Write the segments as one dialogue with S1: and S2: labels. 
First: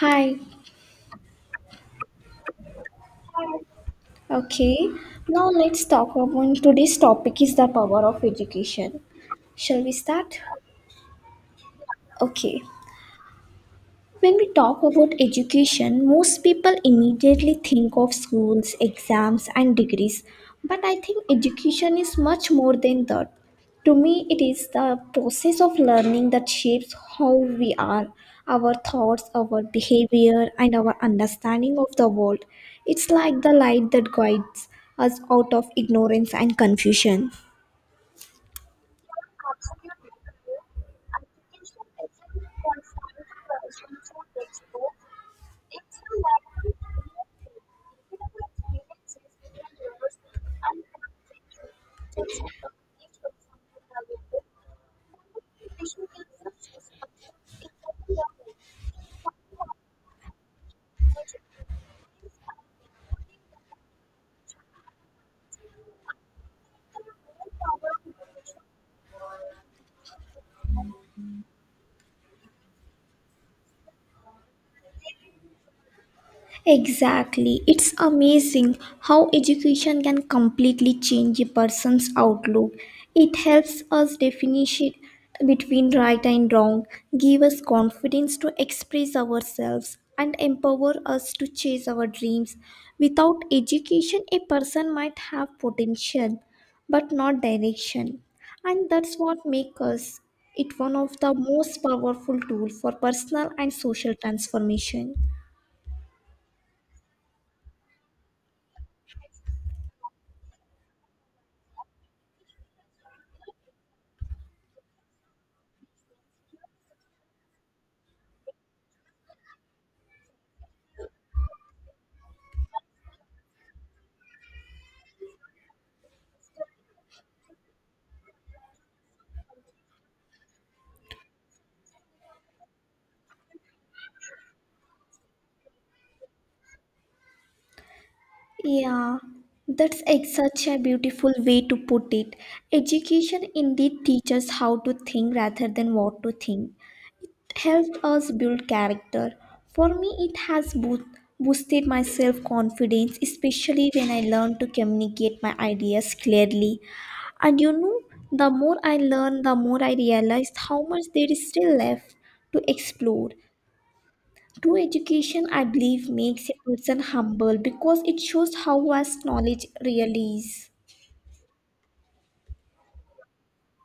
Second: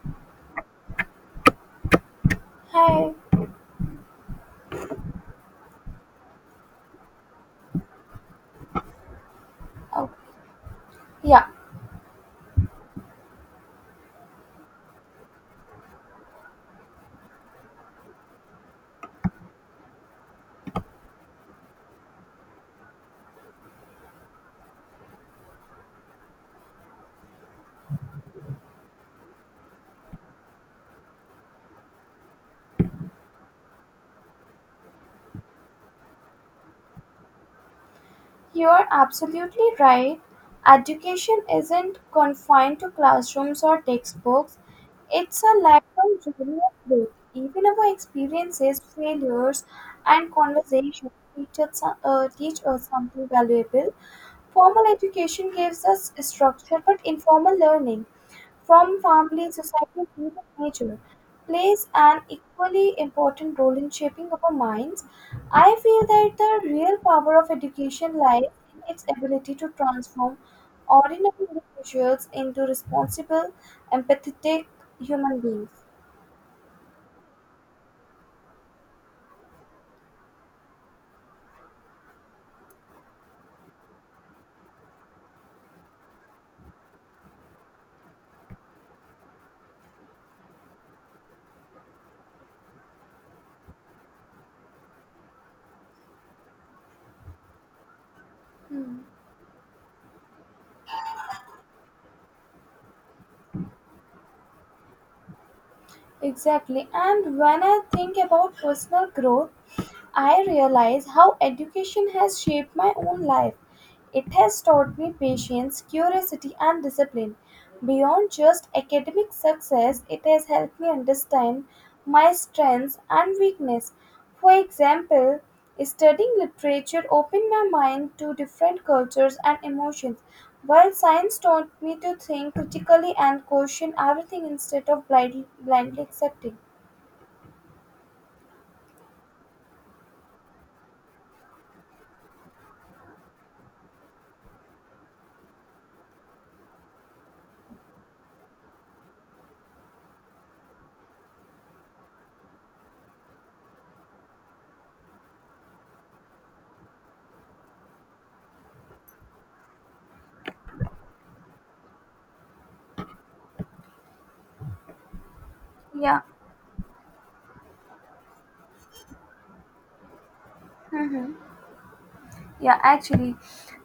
S1: Hi,
S2: Hi.
S1: okay. Now let's talk about today's topic is the power of education. Shall we
S2: Oh,
S1: start?
S2: yeah,
S1: Okay. When we talk about education, most people immediately think of schools, exams, and degrees. But I think education is much more than that. To me, it is the process of learning that shapes how we are, our thoughts, our behavior, and our understanding of the world. It's like the light that guides us out of ignorance and confusion.
S2: you're absolutely right. Education isn't confined to classrooms or textbooks. It's a lifelong journey of growth. Even our experiences, failures, and conversations teach us something valuable. Formal education gives us structure, but informal learning from family, society, and even nature plays an equally important role in shaping our minds. I feel that the real power of education lies in its ability to transform ordinary individuals into responsible, empathetic human beings.
S1: Exactly. It's amazing how education can completely change a person's outlook. It helps us definish it between right and wrong, give us confidence to express ourselves, and empower us to chase our dreams. Without education, a person might have potential but not direction. And
S2: Hmm.
S1: that's what makes us it one of the most powerful tools for personal and social transformation.
S2: Exactly. And when I think about personal growth, I realize how education has shaped my own life. It has taught me patience, curiosity, and discipline. Beyond just academic success, it has helped me understand my strengths and weakness. For example, studying literature opened my mind to different cultures and emotions, while science taught me to think critically and question everything instead of blindly accepting.
S1: Yeah, that's such a beautiful way to put it. Education indeed teaches how to think rather than what to think. It helps us build character. For me, it has boosted my self confidence, especially when I learned to communicate my ideas clearly. And the more I learn, the more I realized how much there is still left to explore. True education, I believe,
S2: Yeah.
S1: makes a person humble because it shows how vast knowledge really is.
S2: Yeah, actually,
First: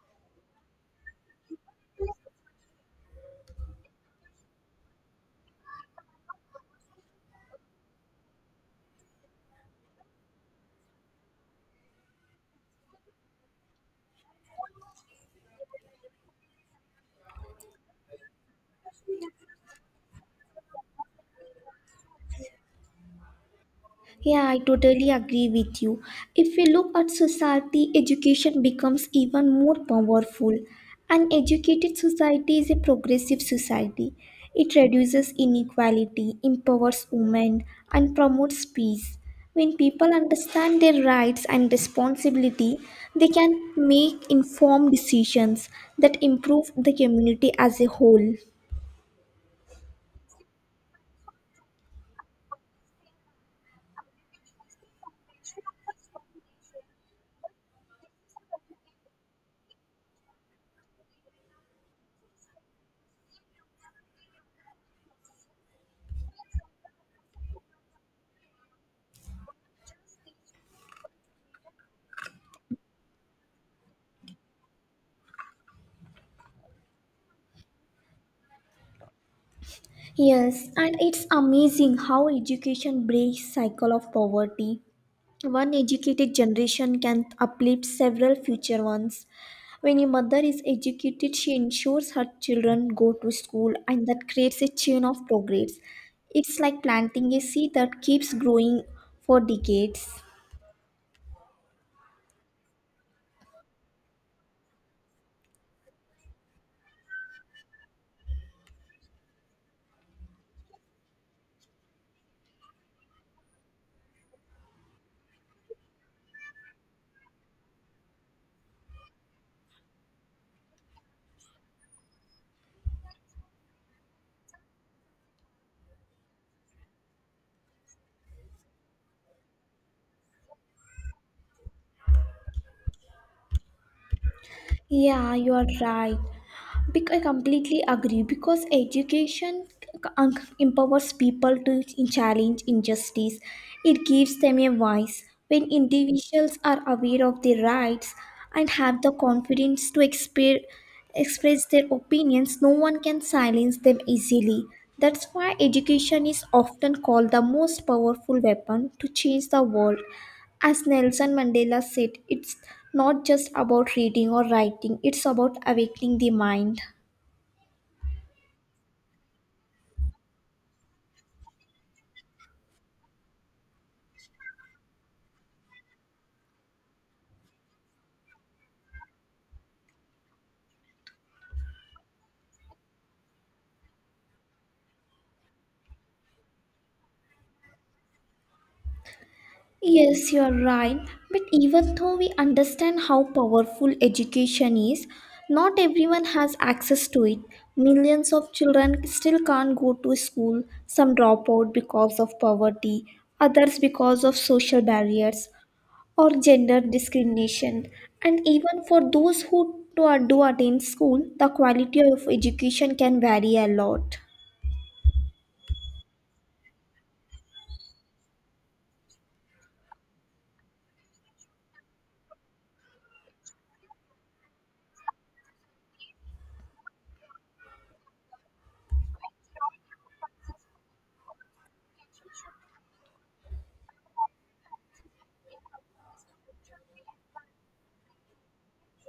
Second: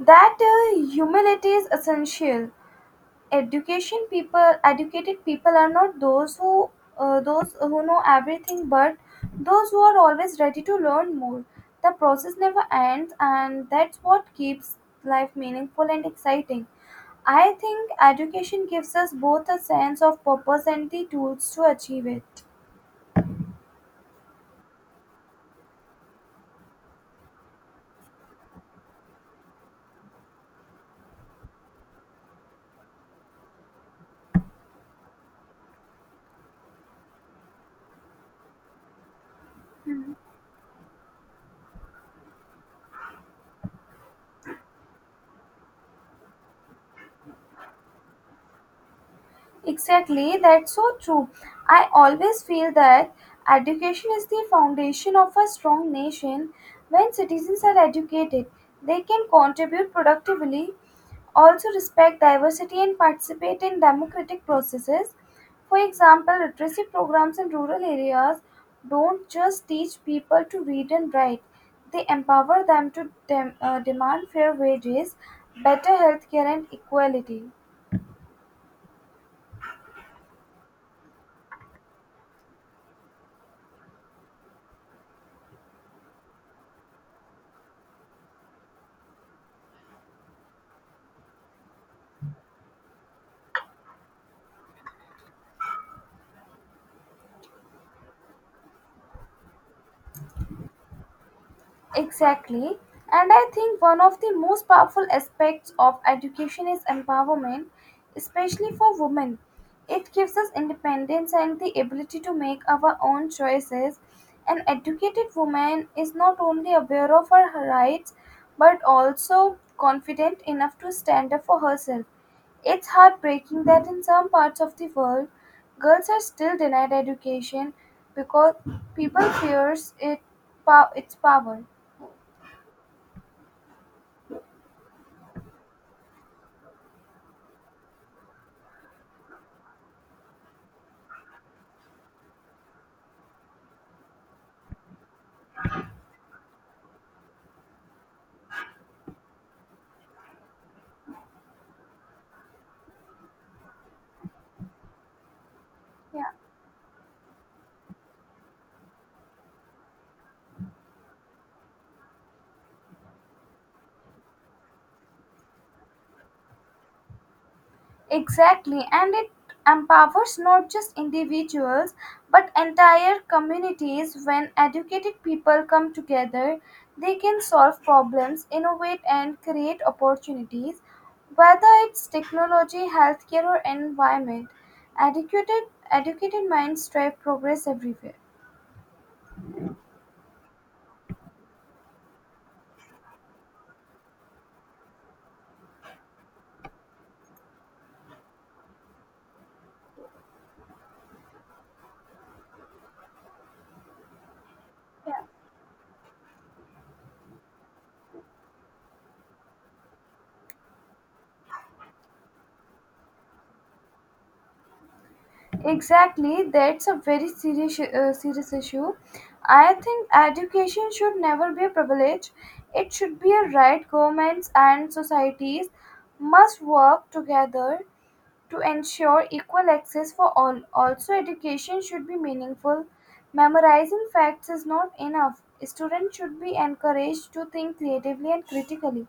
S2: that humility is essential. Education people, educated people are not those who those who know everything, but those who are always ready to learn more. The process never ends, and that's what keeps life meaningful and exciting. I think education gives us both a sense of purpose and the tools to achieve it.
S1: Yeah, I totally agree with you. If we look at society, education becomes even more powerful. An educated society is a progressive society. It reduces inequality, empowers women, and promotes peace. When people understand their rights and responsibility, they can make informed decisions that improve the community as a whole.
S2: Exactly, that's so true. I always feel that education is the foundation of a strong nation. When citizens are educated, they can contribute productively, also respect diversity, and participate in democratic processes. For example, literacy programs in rural areas don't just teach people to read and write, they empower them to demand fair wages, better healthcare, and equality.
S1: Yes, and it's amazing how education breaks cycle of poverty. One educated generation can uplift several future ones. When a mother is educated, she ensures her children go to school, and that creates a chain of progress. It's like planting a seed that keeps growing for decades.
S2: Exactly. And I think one of the most powerful aspects of education is empowerment, especially for women. It gives us independence and the ability to make our own choices. An educated woman is not only aware of her rights but also confident enough to stand up for herself. It's heartbreaking that in some parts of the world, girls are still denied education because people fears it, its power.
S1: Yeah, you are right. I completely agree because education empowers people to challenge injustice. It gives them a voice. When individuals are aware of their rights and have the confidence to express their opinions, no one can silence them easily. That's why education
S2: Yeah,
S1: is often called the most powerful weapon to change the world. As Nelson Mandela said, it's not just about reading or writing, it's about awakening the mind.
S2: exactly. And it empowers not just individuals but entire communities. When educated people come together, they can solve problems, innovate, and create opportunities. Whether it's technology, healthcare, or environment, educated, educated minds drive progress everywhere.
S1: Yes, you're right. But even though we understand how powerful education is, not everyone has access to it. Millions of children still can't go to school. Some drop out because of poverty, others because of social barriers or gender discrimination. And even for those who do attend school, the quality of education can vary a lot.
S2: Exactly, that's a very serious issue. I think education should never be a privilege. It should be a right. Governments and societies must work together to ensure equal access for all. Also, education should be meaningful. Memorizing facts is not enough. Students should be encouraged to think creatively and critically.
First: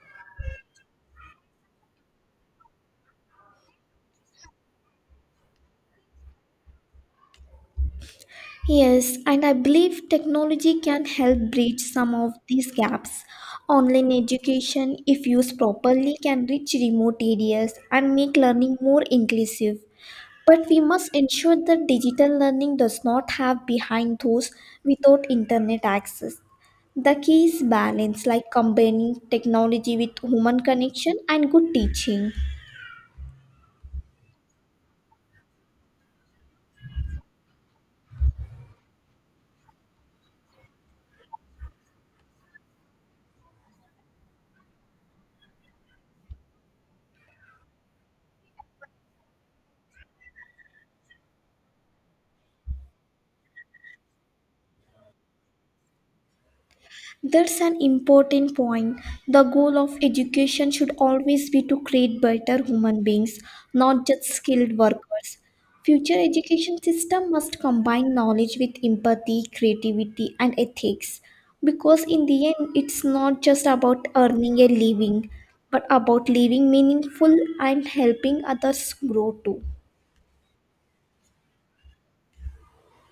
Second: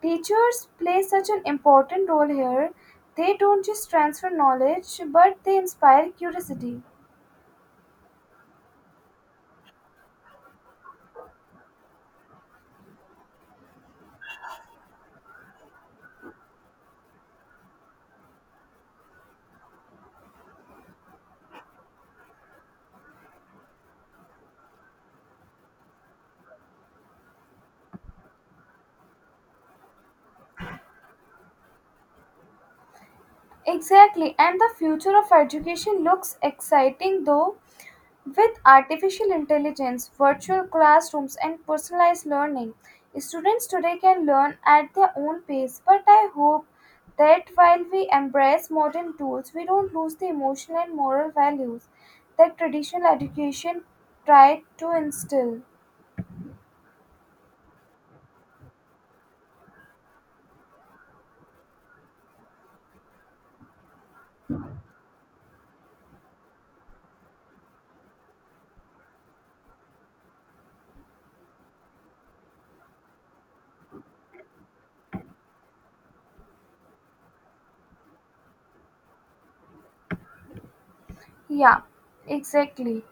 S2: Teachers play such an important role here. They don't just transfer knowledge, but they inspire curiosity.
S1: Yes, and I believe technology can help bridge some of these gaps. Online education, if used properly, can reach remote areas and make learning more inclusive. But we must ensure that digital learning does not have behind those without internet access. The key is balance, like combining technology with human connection and good teaching.
S2: Exactly, and the future of education looks exciting though. With artificial intelligence, virtual classrooms, and personalized learning, students today can learn at their own pace. But I hope that while we embrace modern tools, we don't lose the emotional and moral values that traditional education tried to instill.
S1: That's an important point. The goal of education should always be to create better human beings, not just skilled workers. Future education system must combine knowledge with empathy, creativity and ethics, because in the end it's not just about earning a living but about living meaningful and helping others grow too.
S2: Yeah, exactly.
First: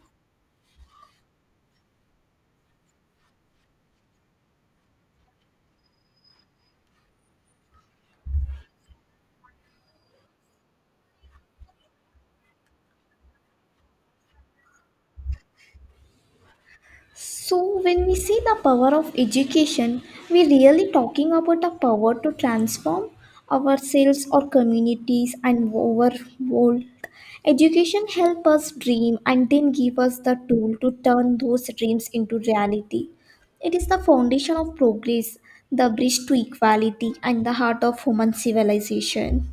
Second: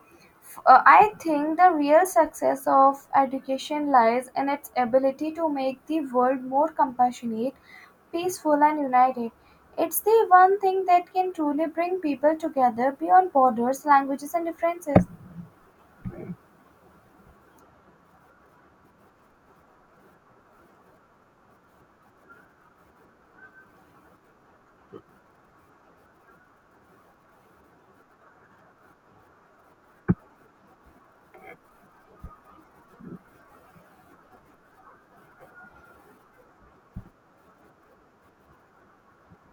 S2: I think the real success of education lies in its ability to make the world more compassionate, peaceful, and united. It's the one thing that can truly bring people together beyond borders, languages, and differences.
S1: So when we say the power of education, we really talking about the power to transform ourselves or communities and our world. Education help us dream and then give us the tool to turn those dreams into reality. It is the foundation of progress, the bridge to equality and the heart of human civilization.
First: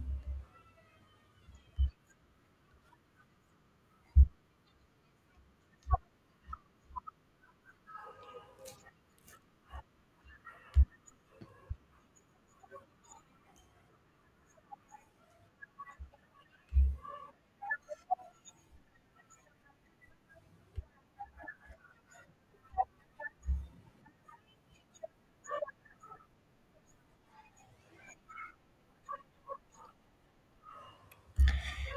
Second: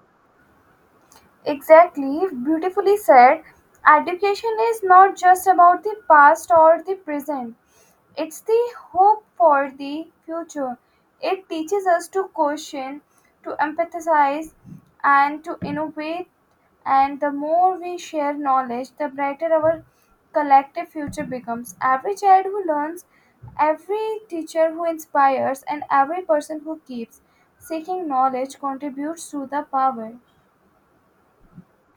S2: Exactly, beautifully said. Education is not just about the past or the present, it's the hope for the future. It teaches us to question, to empathize, and to innovate. And the more we share knowledge, the brighter our collective future becomes. Every child who learns, every teacher who inspires, and every person who keeps seeking knowledge contributes to the power.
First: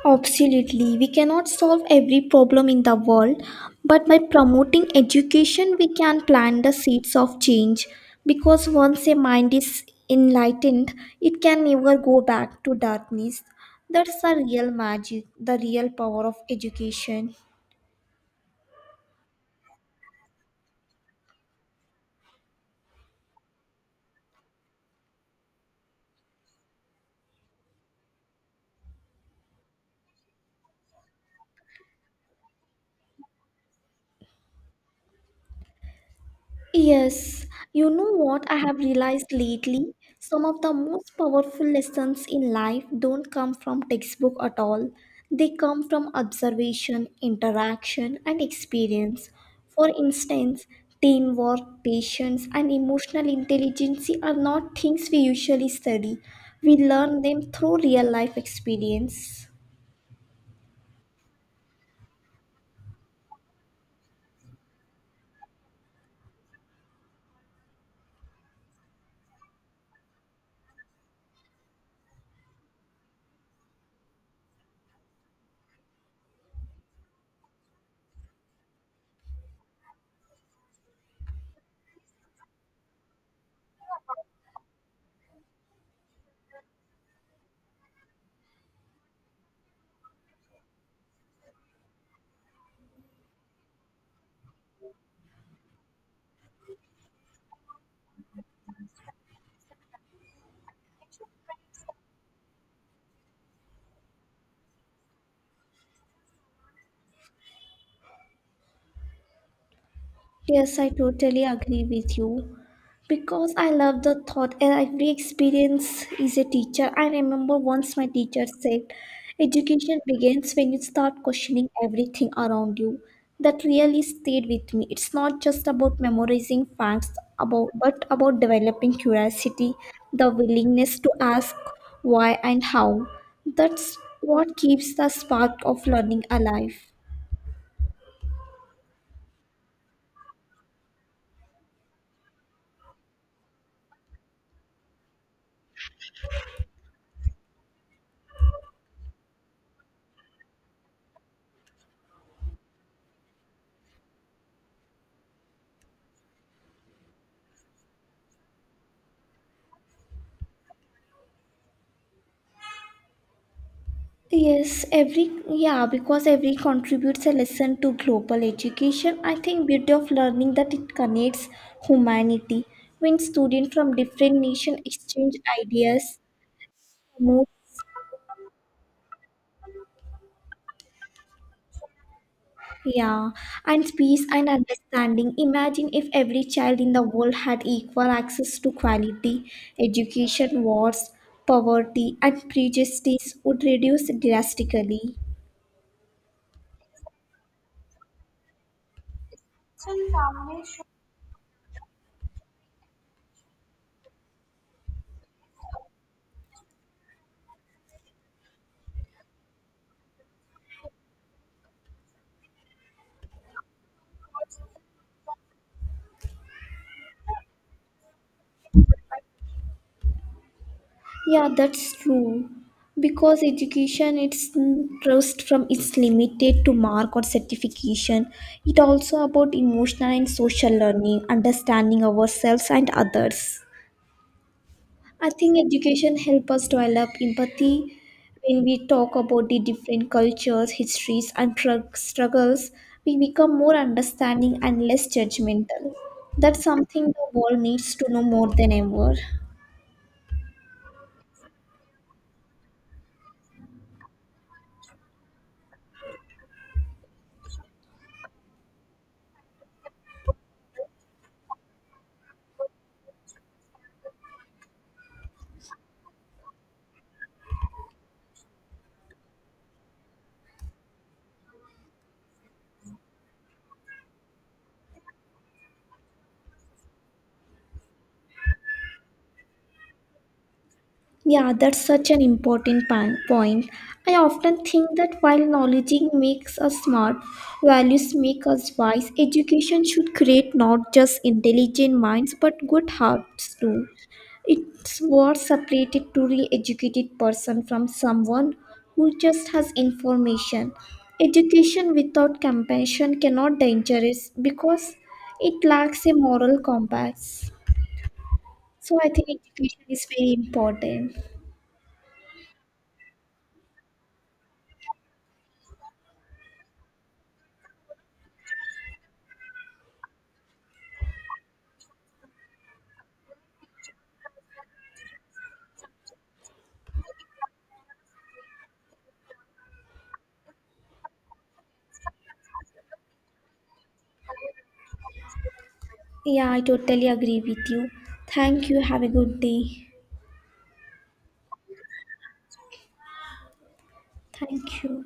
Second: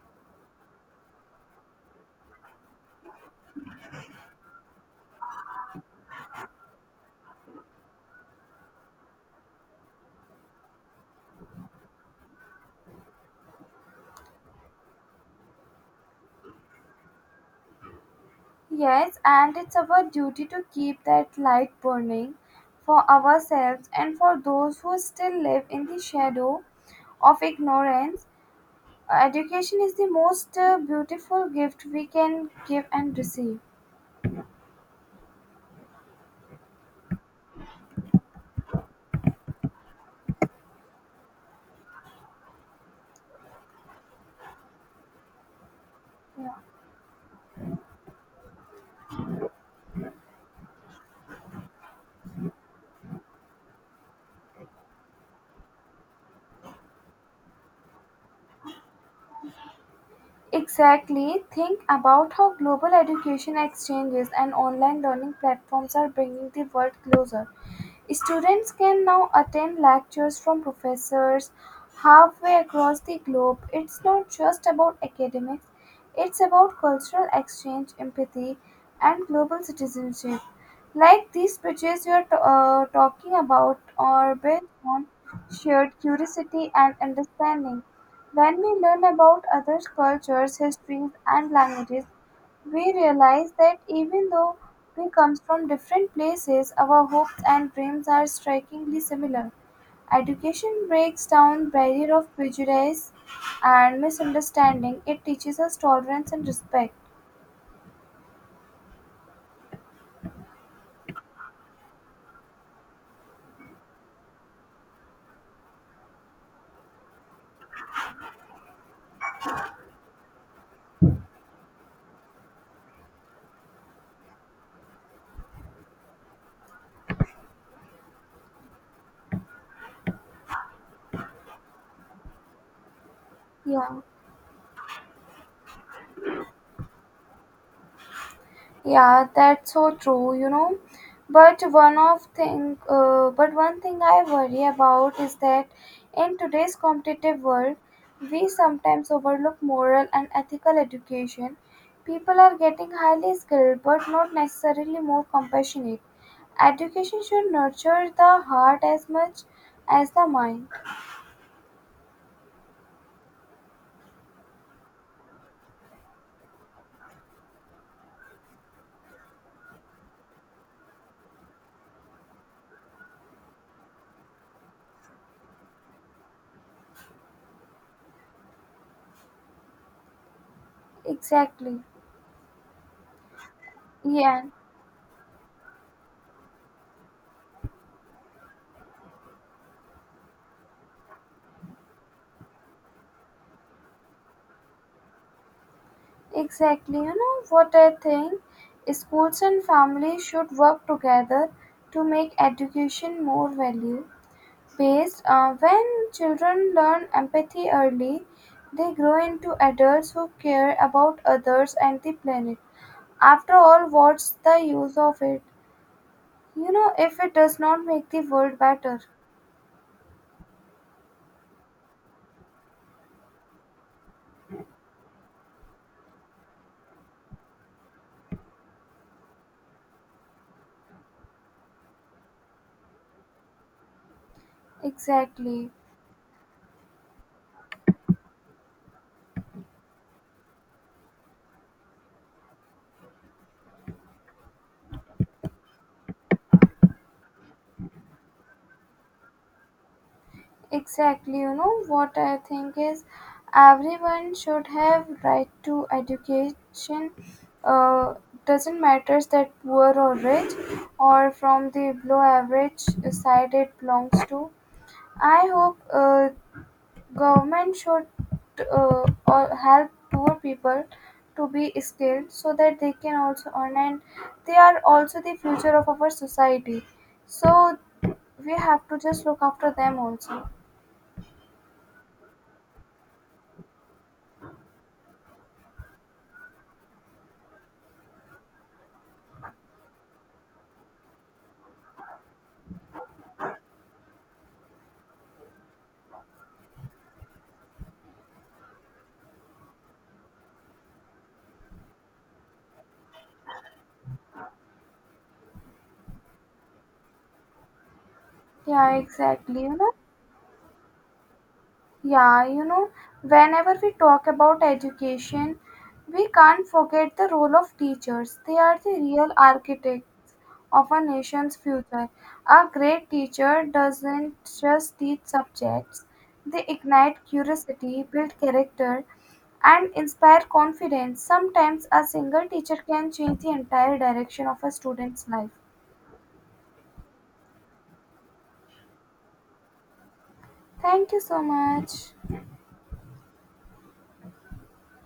S1: Absolutely. We cannot solve every problem in the world, but by promoting education, we can plant the seeds of change. Because once a mind is enlightened, it can never go back to darkness. That's the real magic, the real power of education.
S2: Yes, and it's our duty to keep that light burning for ourselves and for those who still live in the shadow of ignorance. Education is the most beautiful gift we can give and receive.
S1: Yes, you know what I have realized lately? Some of the most powerful lessons in life don't come from textbook at all. They come from
S2: Yeah.
S1: observation, interaction, and experience. For instance, teamwork, patience, and emotional intelligence are not things we usually study. We learn them through real life experience.
S2: Exactly. Think about how global education exchanges and online learning platforms are bringing the world closer. Students can now attend lectures from professors halfway across the globe. It's not just about academics, it's about cultural exchange, empathy, and global citizenship. Like these bridges you're talking about are built on shared curiosity and understanding. When we learn about other cultures, histories, and languages, we realize that even though we come from different places, our hopes and dreams are strikingly similar. Education breaks down barrier of prejudice and misunderstanding. It teaches us tolerance and respect.
S1: Yes, I totally agree with you. Because I love the thought, and every experience is a teacher. I remember once my teacher said, education begins when you start questioning everything around you. That really stayed with me. It's not just about memorizing facts about, but about developing curiosity, the willingness to ask why and how. That's
S2: Yeah.
S1: what keeps the spark of learning alive.
S2: Yeah, that's so true, you know. But but one thing I worry about is that in today's competitive world, we sometimes overlook moral and ethical education. People are getting highly skilled, but not necessarily more compassionate. Education should nurture the heart as much as the mind.
S1: Yes, every yeah, because every contributes a lesson to global education. I think beauty of learning that it connects humanity when students from different nation exchange ideas, promote,
S2: Exactly.
S1: yeah, and peace
S2: Yeah.
S1: and understanding. Imagine if every child in the world had equal access to quality education, wars, poverty, and prejudice would reduce drastically.
S2: Exactly. You know what I think? Schools and families should work together to make education more value based. When children learn empathy early, they grow into adults who care about others and the planet. After all, what's the use of it? You know, if it does not make the world better.
S1: Yeah, that's true. Because education, it's trust from it's limited to mark or certification. It also about emotional and social learning, understanding ourselves and others. I think
S2: Exactly.
S1: education help us develop empathy when we talk about the different cultures, histories, and struggles. We become more understanding and less judgmental. That's something the world needs to know more than ever.
S2: Exactly, you know what I think is everyone should have right to education. Uh, doesn't matter that poor or rich or from the below average side it belongs to. I hope government should or help poor people to be skilled so that they can also earn and they are also the future of our society. So we have to just look after them also.
S1: Yeah, that's such an important point. I often think that while knowledge makes us smart, values make us wise. Education should create not just intelligent minds but good hearts too. It's what separated truly educated person from someone who just has information. Education without compassion cannot dangerous because it lacks a moral compass.
S2: Yeah,
S1: So I think
S2: exactly. You
S1: education
S2: know,
S1: is very important.
S2: yeah, you know, whenever we talk about education, we can't forget the role of teachers. They are the real architect of a nation's future. A great teacher doesn't just teach subjects, they ignite curiosity, build character, and inspire confidence. Sometimes a single teacher can change the entire direction of a student's life.
S1: Yeah, I totally agree with you. Thank you. Have a good day.
S2: Thank you so much.
S1: Thank you.